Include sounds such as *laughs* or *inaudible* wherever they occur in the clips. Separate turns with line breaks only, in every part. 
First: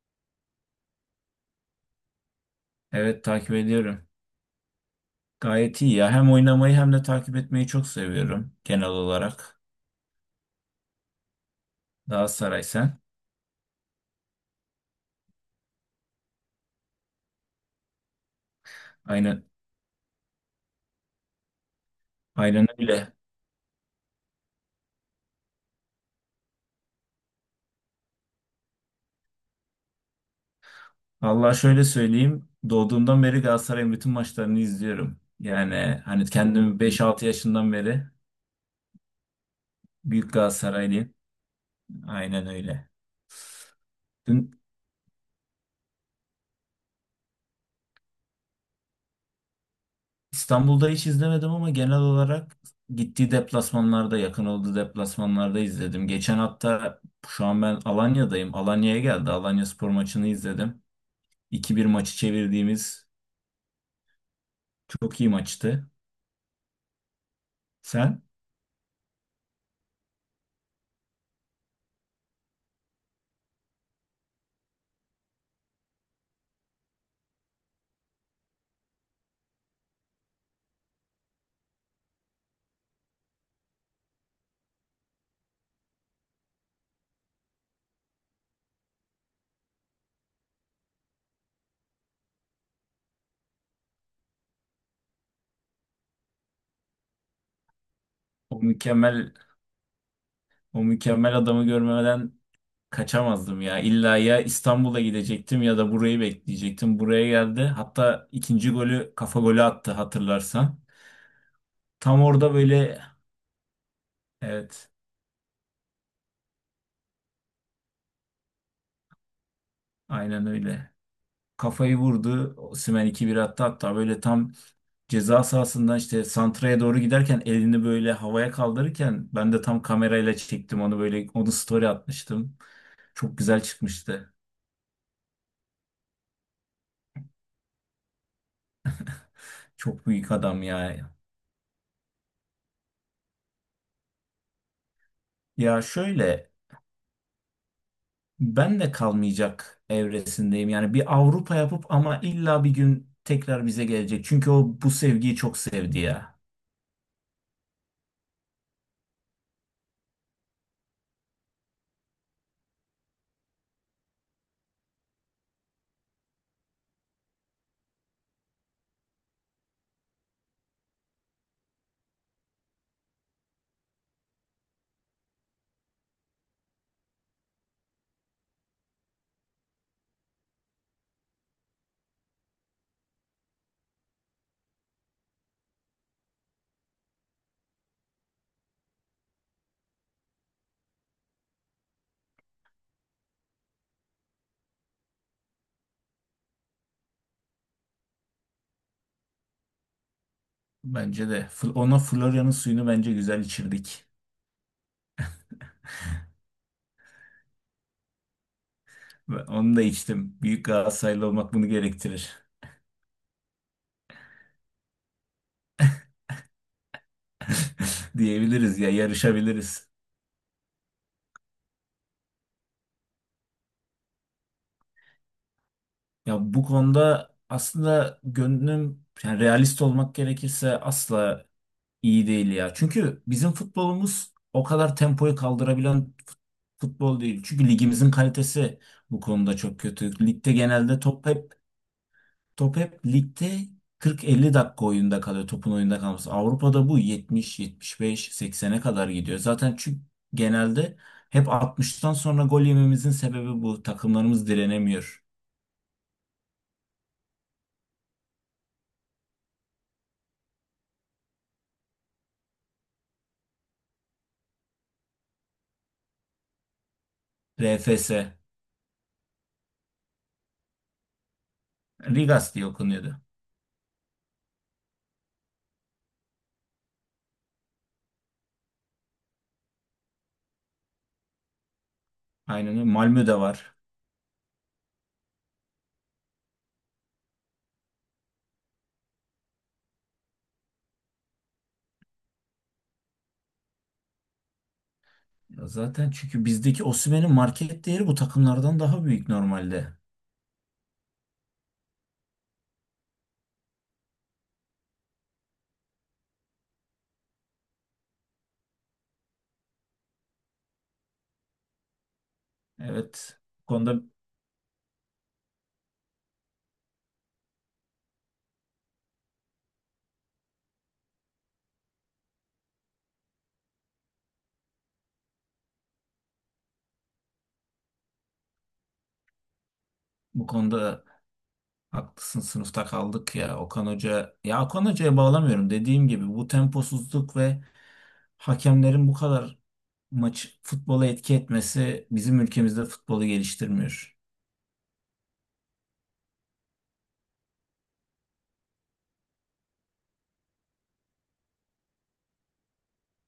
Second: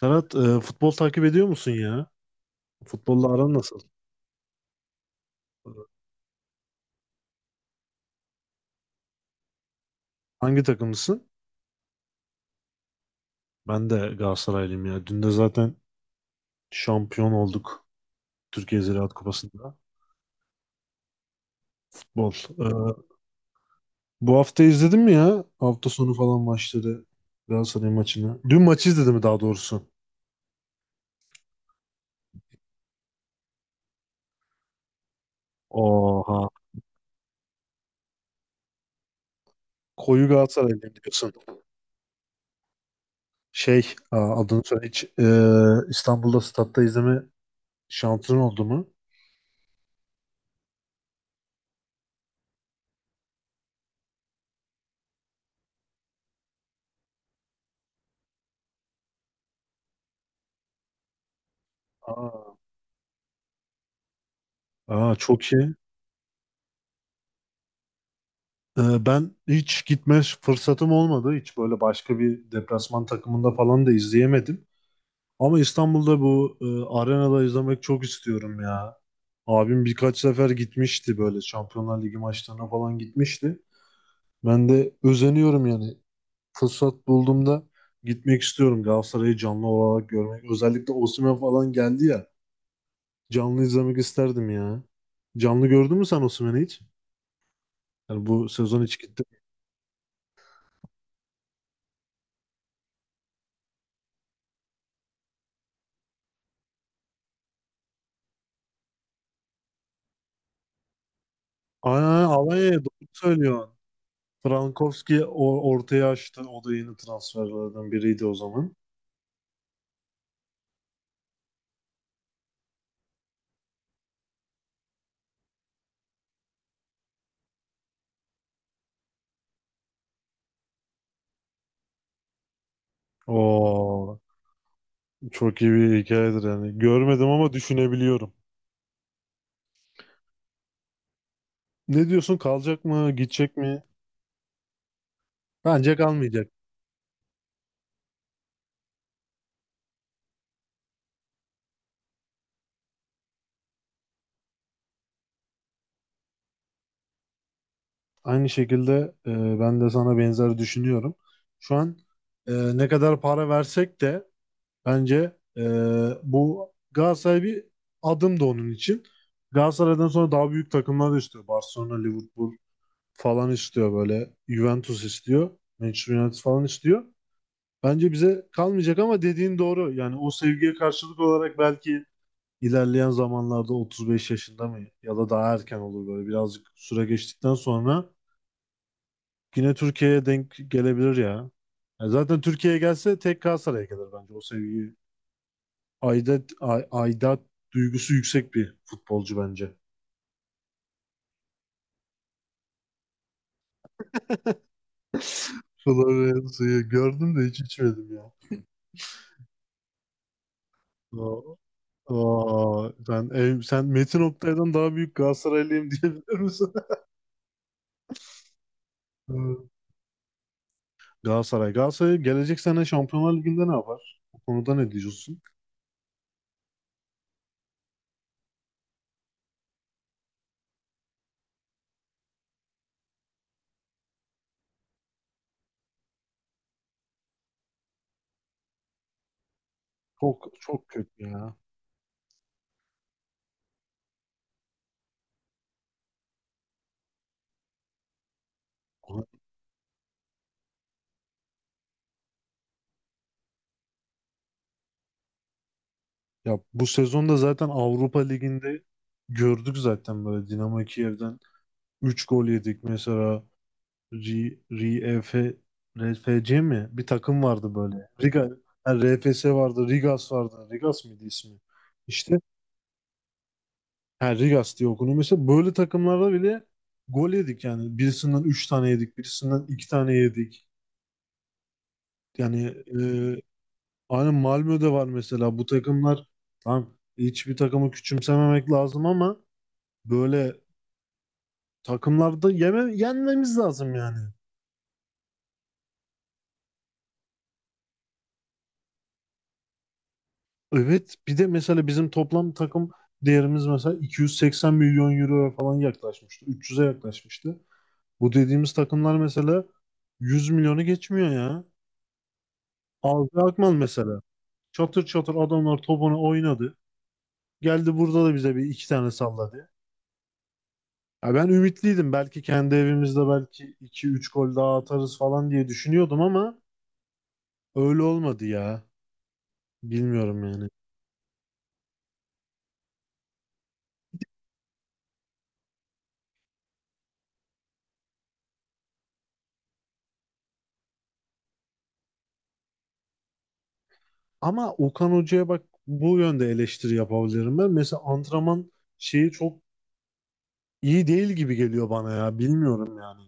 Serhat, futbol takip ediyor musun ya?
Evet,
Futbolla
takip
aran nasıl?
ediyorum. Gayet iyi ya. Hem oynamayı hem de takip etmeyi çok seviyorum genel olarak.
Hangi takımlısın?
Galatasaray, sen?
Ben de Galatasaraylıyım ya. Dün de zaten şampiyon olduk Türkiye Ziraat
Aynen,
Kupası'nda. Futbol.
aynen
E,
öyle.
Bu hafta izledin mi ya? Hafta sonu falan maçları. Galatasaray maçını. Dün maçı izledim mi daha doğrusu?
Allah şöyle söyleyeyim. Doğduğumdan beri Galatasaray'ın bütün maçlarını izliyorum. Yani hani
Oha.
kendimi 5-6 yaşından beri
Koyu
büyük
Galatasaraylıyım
Galatasaraylıyım.
diyorsun.
Aynen öyle. Dün
Adını söyle hiç. İstanbul'da statta izleme şansın oldu mu?
İstanbul'da hiç izlemedim ama genel olarak gittiği deplasmanlarda, yakın olduğu deplasmanlarda izledim. Geçen hafta şu an ben Alanya'dayım. Alanya'ya geldi. Alanya spor maçını izledim. 2 bir maçı
Aa,
çevirdiğimiz
aa,
çok iyi
çok iyi.
maçtı. Sen
Ben hiç gitme fırsatım olmadı. Hiç böyle başka bir deplasman takımında falan da izleyemedim. Ama İstanbul'da bu arenada izlemek çok istiyorum ya. Abim birkaç sefer gitmişti böyle Şampiyonlar Ligi maçlarına falan gitmişti. Ben de özeniyorum yani. Fırsat bulduğumda gitmek istiyorum. Galatasaray'ı canlı olarak görmek. Özellikle Osimhen falan geldi ya. Canlı izlemek isterdim ya. Canlı gördün mü sen Osimhen'i hiç? Yani bu
o
sezon hiç gitti.
mükemmel o mükemmel adamı görmeden kaçamazdım ya. İlla ya İstanbul'a gidecektim ya da burayı bekleyecektim. Buraya geldi. Hatta ikinci golü kafa golü attı, hatırlarsan.
Aynen,
Tam
aynen,
orada
Alanya'ya
böyle,
doğru söylüyor.
evet,
Frankowski ortaya açtı. O da yeni transferlerden biriydi o zaman.
aynen öyle. Kafayı vurdu. Osimhen 2-1 attı hatta, böyle tam ceza sahasından işte santraya doğru giderken elini böyle havaya kaldırırken ben de tam kamerayla çektim onu, böyle onu story atmıştım. Çok güzel
Oo,
çıkmıştı.
çok iyi bir hikayedir yani. Görmedim ama düşünebiliyorum.
Çok büyük adam ya.
Ne diyorsun? Kalacak mı? Gidecek mi?
Ya
Bence kalmayacak.
şöyle, ben de kalmayacak evresindeyim. Yani bir Avrupa yapıp ama illa bir gün tekrar bize gelecek. Çünkü o bu sevgiyi çok sevdi ya.
Aynı şekilde e, ben de sana benzer düşünüyorum. Şu an ne kadar para versek de bence bu Galatasaray bir adım da onun için. Galatasaray'dan sonra daha büyük takımlar da istiyor. Barcelona, Liverpool falan istiyor böyle. Juventus istiyor. Manchester United falan istiyor. Bence bize kalmayacak ama dediğin doğru. Yani o sevgiye karşılık olarak belki ilerleyen zamanlarda 35 yaşında mı ya da daha erken olur böyle birazcık süre geçtikten sonra yine Türkiye'ye denk gelebilir ya. Ya zaten Türkiye'ye gelse tek Galatasaray'a gelir bence, o sevgi. Aidat duygusu yüksek bir futbolcu bence.
Bence de. Ona Florya'nın suyunu bence güzel içirdik.
Florya'yı gördüm de hiç içmedim ya.
Ve onu da içtim. Büyük Galatasaraylı olmak
O,
bunu gerektirir.
Aa, sen, ev, sen Metin Oktay'dan daha büyük Galatasaraylıyım *laughs* diyebilir misin?
Diyebiliriz ya,
Evet.
yarışabiliriz.
Galatasaray gelecek sene Şampiyonlar Ligi'nde ne yapar? O konuda ne diyorsun?
Ya bu konuda aslında gönlüm, yani realist olmak gerekirse, asla iyi değil ya. Çünkü bizim futbolumuz o kadar tempoyu kaldırabilen fut- futbol değil. Çünkü ligimizin kalitesi bu konuda çok kötü.
Çok
Ligde
çok
genelde
kötü
top hep
ya.
top hep ligde 40-50 dakika oyunda kalıyor. Topun oyunda kalması. Avrupa'da bu 70, 75, 80'e kadar gidiyor. Zaten çünkü genelde hep 60'tan sonra gol yememizin sebebi bu. Takımlarımız direnemiyor.
Ya bu sezonda zaten Avrupa Ligi'nde gördük zaten böyle Dinamo Kiev'den 3 gol yedik mesela. R- RF RFC mi? Bir takım vardı böyle.
RFS.
Riga, ha, RFS vardı, Rigas vardı. Rigas mıydı ismi? İşte.
Ligas diye okunuyordu.
Ha, Rigas diye okunuyor. Mesela böyle takımlarda bile gol yedik yani. Birisinden 3 tane yedik, birisinden 2 tane yedik. Yani
Aynen öyle. Malmö'de var.
aynı Malmö'de var mesela. Bu takımlar tam, hiçbir takımı küçümsememek lazım ama böyle takımlarda yenmemiz lazım yani.
Ya zaten çünkü bizdeki Osimhen'in market değeri bu takımlardan daha büyük normalde.
Evet, bir de mesela bizim toplam takım değerimiz mesela 280 milyon euroya falan yaklaşmıştı. 300'e yaklaşmıştı. Bu dediğimiz takımlar mesela 100 milyonu geçmiyor ya. Aldı
Evet. Bu
Akman
konuda
mesela. Çatır çatır adamlar topunu oynadı. Geldi burada da bize bir iki tane salladı. Ya ben ümitliydim. Belki kendi evimizde belki iki üç gol daha atarız falan diye düşünüyordum ama öyle olmadı ya. Bilmiyorum
bu
yani.
konuda haklısın. Sınıfta kaldık ya. Okan Hoca, ya Okan Hoca'ya bağlamıyorum. Dediğim gibi, bu temposuzluk ve hakemlerin bu kadar maç futbola etki etmesi bizim ülkemizde futbolu geliştirmiyor.
Ama Okan Hoca'ya bak, bu yönde eleştiri yapabilirim ben. Mesela antrenman şeyi çok iyi değil gibi geliyor bana ya. Bilmiyorum yani.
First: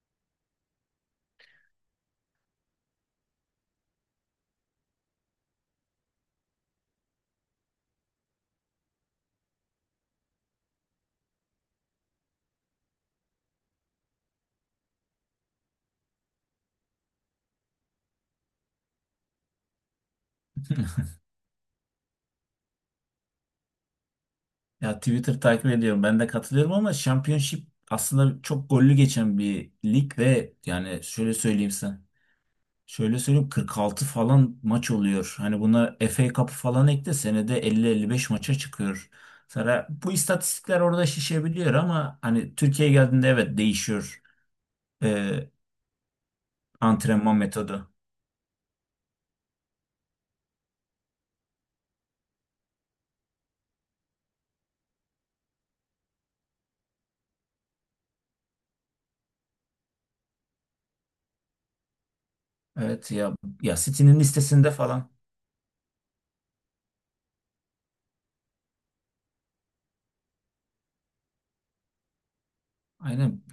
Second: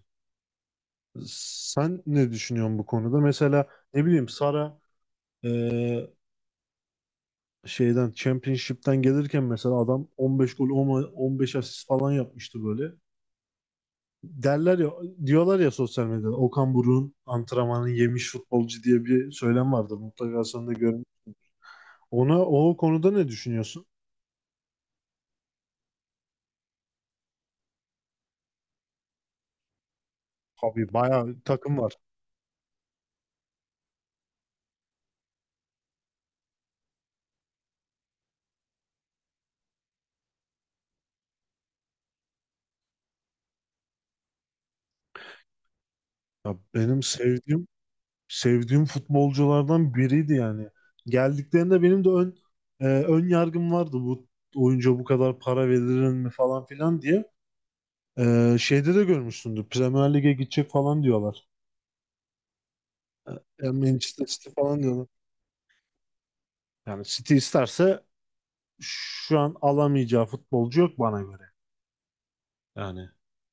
Sen ne düşünüyorsun bu konuda? Mesela ne bileyim, Sara e, şeyden, Championship'ten gelirken mesela adam 15 gol, 10 15 asist falan yapmıştı böyle. Derler ya, diyorlar ya sosyal medyada Okan Buruk'un antrenmanını yemiş futbolcu diye bir söylem vardır. Mutlaka sen de
*laughs*
görmüşsün. O konuda ne düşünüyorsun?
Ya Twitter takip ediyorum. Ben de katılıyorum ama Championship aslında çok gollü geçen bir lig ve
Abi
yani
bayağı
şöyle
bir
söyleyeyim
takım var.
sen. Şöyle söyleyeyim, 46 falan maç oluyor. Hani buna FA Cup'ı falan ekle, senede 50-55 maça çıkıyor. Sonra bu istatistikler orada şişebiliyor ama hani Türkiye'ye geldiğinde evet değişiyor e,
Ya benim
antrenman
sevdiğim
metodu.
sevdiğim futbolculardan biriydi yani. Geldiklerinde benim de ön yargım vardı, bu oyuncuya bu kadar para verilir mi falan filan diye. Şeyde de görmüşsündür. Premier Lig'e gidecek falan diyorlar.
Evet ya, City'nin
Manchester City
listesinde
falan diyorlar.
falan.
Yani City isterse şu an alamayacağı futbolcu yok bana göre. Yani
Aynen,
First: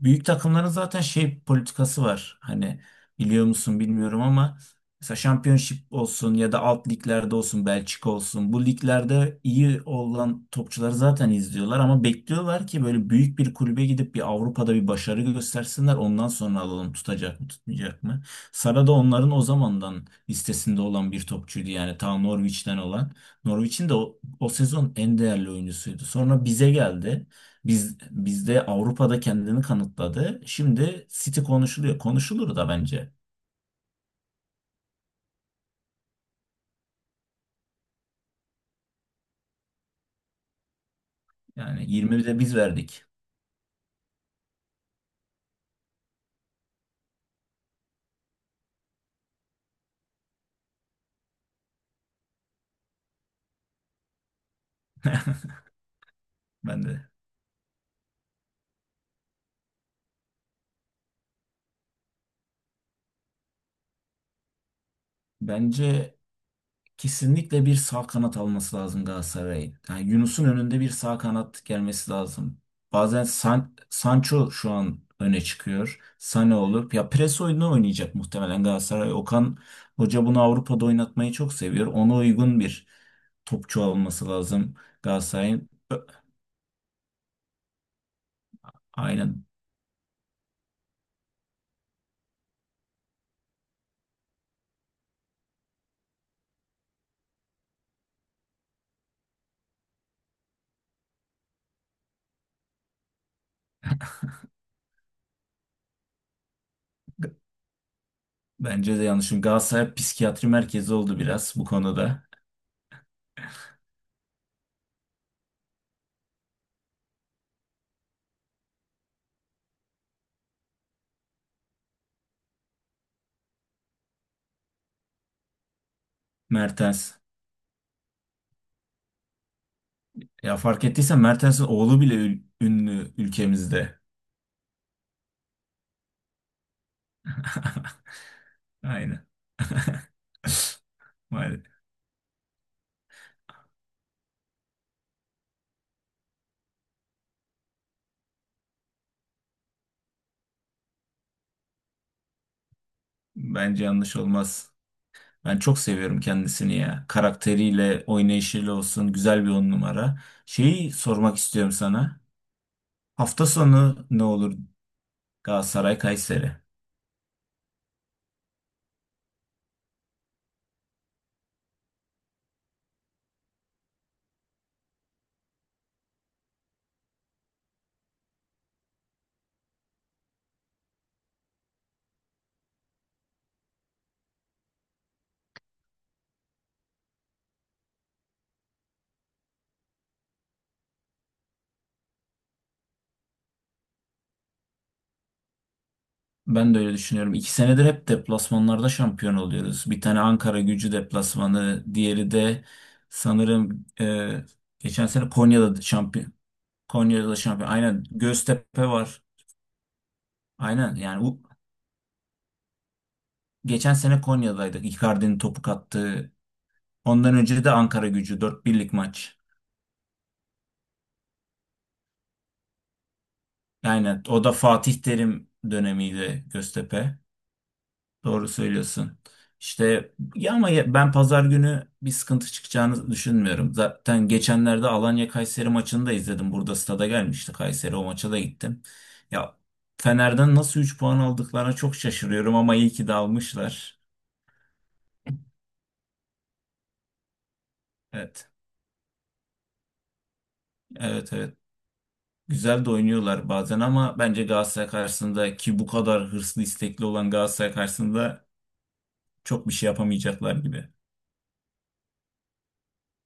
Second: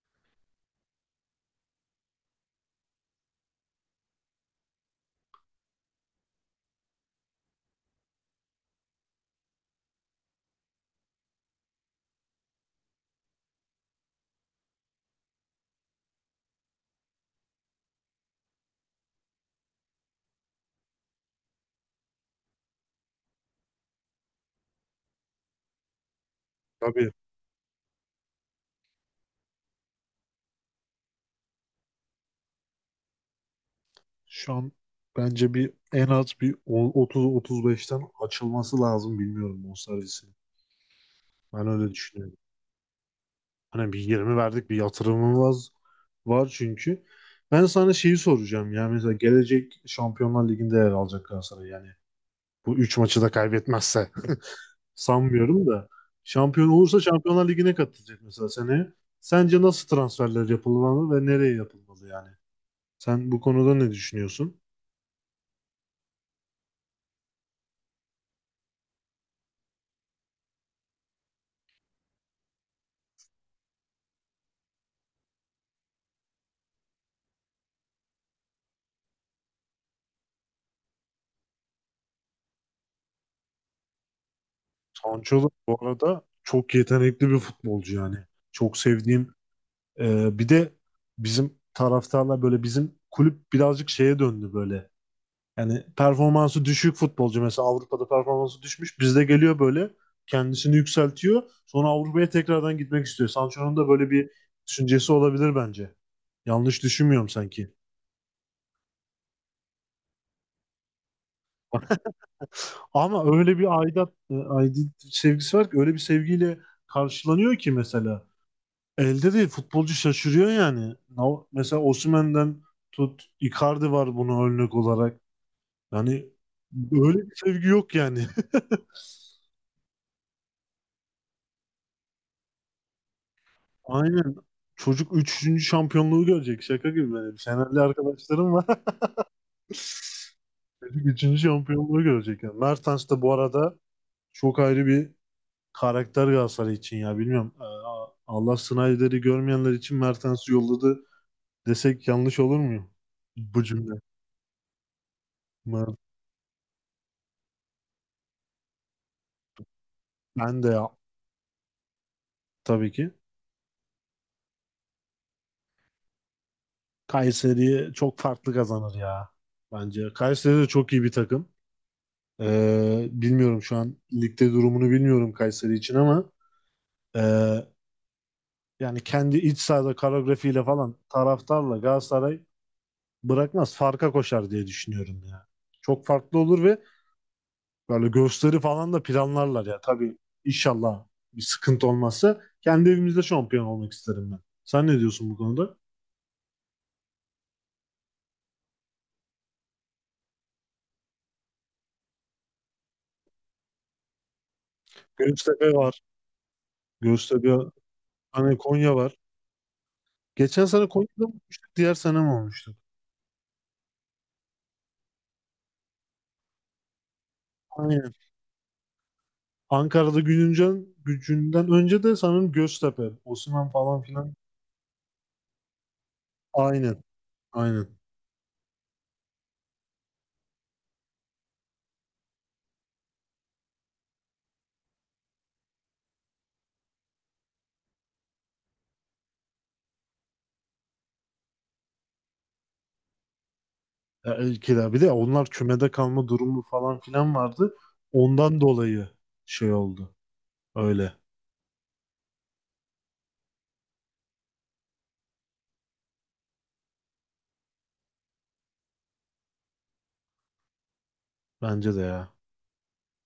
büyük takımların zaten şey politikası var. Hani biliyor musun bilmiyorum ama mesela Championship olsun ya da alt liglerde olsun, Belçika olsun, bu liglerde iyi olan topçuları zaten izliyorlar ama bekliyorlar ki böyle büyük bir kulübe gidip bir Avrupa'da bir başarı göstersinler, ondan sonra alalım tutacak mı tutmayacak mı. Sara da onların o zamandan listesinde olan bir topçuydu yani, ta Norwich'ten olan. Norwich'in de o, o sezon en değerli oyuncusuydu. Sonra bize
tabii
geldi. Bizde Avrupa'da kendini kanıtladı. Şimdi City konuşuluyor. Konuşulur da bence.
şu an bence en az bir 30-35'ten açılması lazım, bilmiyorum, bonservisinin. Ben
Yani
öyle düşünüyorum.
20'de biz verdik.
Hani bir 20 verdik, bir yatırımımız var çünkü. Ben sana şeyi soracağım. Yani mesela gelecek Şampiyonlar Ligi'nde yer alacak Galatasaray yani. Bu 3 maçı da kaybetmezse. *laughs* Sanmıyorum da. Şampiyon
Ben
olursa
de.
Şampiyonlar Ligi'ne katılacak mesela seneye. Sence nasıl transferler yapılmalı ve nereye yapılmalı yani? Sen bu konuda ne düşünüyorsun?
Bence kesinlikle bir sağ kanat alması lazım Galatasaray'ın. Yani Yunus'un önünde bir sağ kanat gelmesi lazım. Bazen Sancho şu an öne çıkıyor. Sane olur. Ya pres oyunu oynayacak muhtemelen Galatasaray. Okan Hoca bunu Avrupa'da oynatmayı çok seviyor. Ona uygun bir topçu alması lazım
Sancho da
Galatasaray'ın.
bu arada çok yetenekli bir futbolcu yani. Çok sevdiğim.
Aynen.
Bir de bizim taraftarlar böyle, bizim kulüp birazcık şeye döndü böyle. Yani performansı düşük futbolcu, mesela Avrupa'da performansı düşmüş, bizde geliyor böyle kendisini yükseltiyor. Sonra Avrupa'ya tekrardan gitmek istiyor. Sancho'nun da böyle bir düşüncesi olabilir bence. Yanlış düşünmüyorum sanki.
Bence de yanlış. Çünkü Galatasaray psikiyatri merkezi oldu biraz bu konuda.
Ama öyle bir aidiyet sevgisi var ki, öyle bir sevgiyle karşılanıyor ki mesela. Elde değil, futbolcu şaşırıyor yani. Mesela Osimhen'den tut, Icardi var bunu örnek olarak. Yani
Mertens.
böyle bir sevgi yok yani. *laughs*
Ya fark ettiysen Mertens'in oğlu bile ünlü ülkemizde.
Aynen. Çocuk üçüncü şampiyonluğu görecek. Şaka gibi. Benim
*laughs*
Fenerli arkadaşlarım var. *laughs*
Aynen. *laughs*
Çocuk 3.
Maalesef.
şampiyonluğu görecek. Yani Mertens de bu arada çok ayrı bir karakter Galatasaray için ya. Bilmiyorum. Allah Snyder'i görmeyenler için Mertens'i yolladı desek yanlış olur mu? Bu
Bence
cümle.
yanlış olmaz. Ben çok
Mer-
seviyorum kendisini ya. Karakteriyle, oynayışıyla olsun. Güzel bir on numara.
Ben de ya.
Şeyi sormak istiyorum sana.
Tabii ki.
Hafta sonu ne olur, Galatasaray Kayseri?
Kayseri'ye çok farklı kazanır ya. Bence. Kayseri de çok iyi bir takım. Bilmiyorum şu an ligde durumunu, bilmiyorum Kayseri için ama ee, yani kendi iç sahada koreografiyle falan, taraftarla Galatasaray bırakmaz. Farka koşar diye düşünüyorum ya. Çok farklı olur ve böyle gösteri falan da planlarlar ya. Tabii inşallah bir sıkıntı olmazsa kendi evimizde şampiyon olmak isterim ben. Sen ne diyorsun bu konuda?
Ben de öyle düşünüyorum. İki senedir hep deplasmanlarda şampiyon oluyoruz. Bir tane Ankara Gücü deplasmanı, diğeri de sanırım geçen sene
Göztepe
Konya'da
var.
şampiyon. Konya'da da
Göztepe,
şampiyon. Aynen,
hani
Göztepe
Konya var.
var.
Geçen sene
Aynen, yani
Konya'da mı
bu
olmuştuk? Diğer sene mi olmuştuk?
geçen sene Konya'daydık. Icardi'nin topu kattığı. Ondan önce de Ankara
Aynen.
Gücü dört birlik maç.
Ankara'da Gülüncen gücünden önce de sanırım Göztepe, Osman falan
Aynen,
filan.
o da Fatih Terim dönemiydi,
Aynen.
Göztepe.
Aynen.
Doğru söylüyorsun. İşte ya, ama ben pazar günü bir sıkıntı çıkacağını düşünmüyorum. Zaten geçenlerde Alanya Kayseri maçını da izledim. Burada stada gelmişti Kayseri, o maça da gittim. Ya Fener'den nasıl 3 puan aldıklarına çok şaşırıyorum ama iyi ki de almışlar.
Ya, kira, bir de onlar kümede kalma durumu falan filan vardı.
Evet.
Ondan dolayı şey oldu. Öyle.
Evet, evet. Güzel de oynuyorlar bazen ama bence Galatasaray karşısında, ki bu kadar hırslı istekli olan Galatasaray karşısında, çok bir şey yapamayacaklar gibi.
Bence de ya.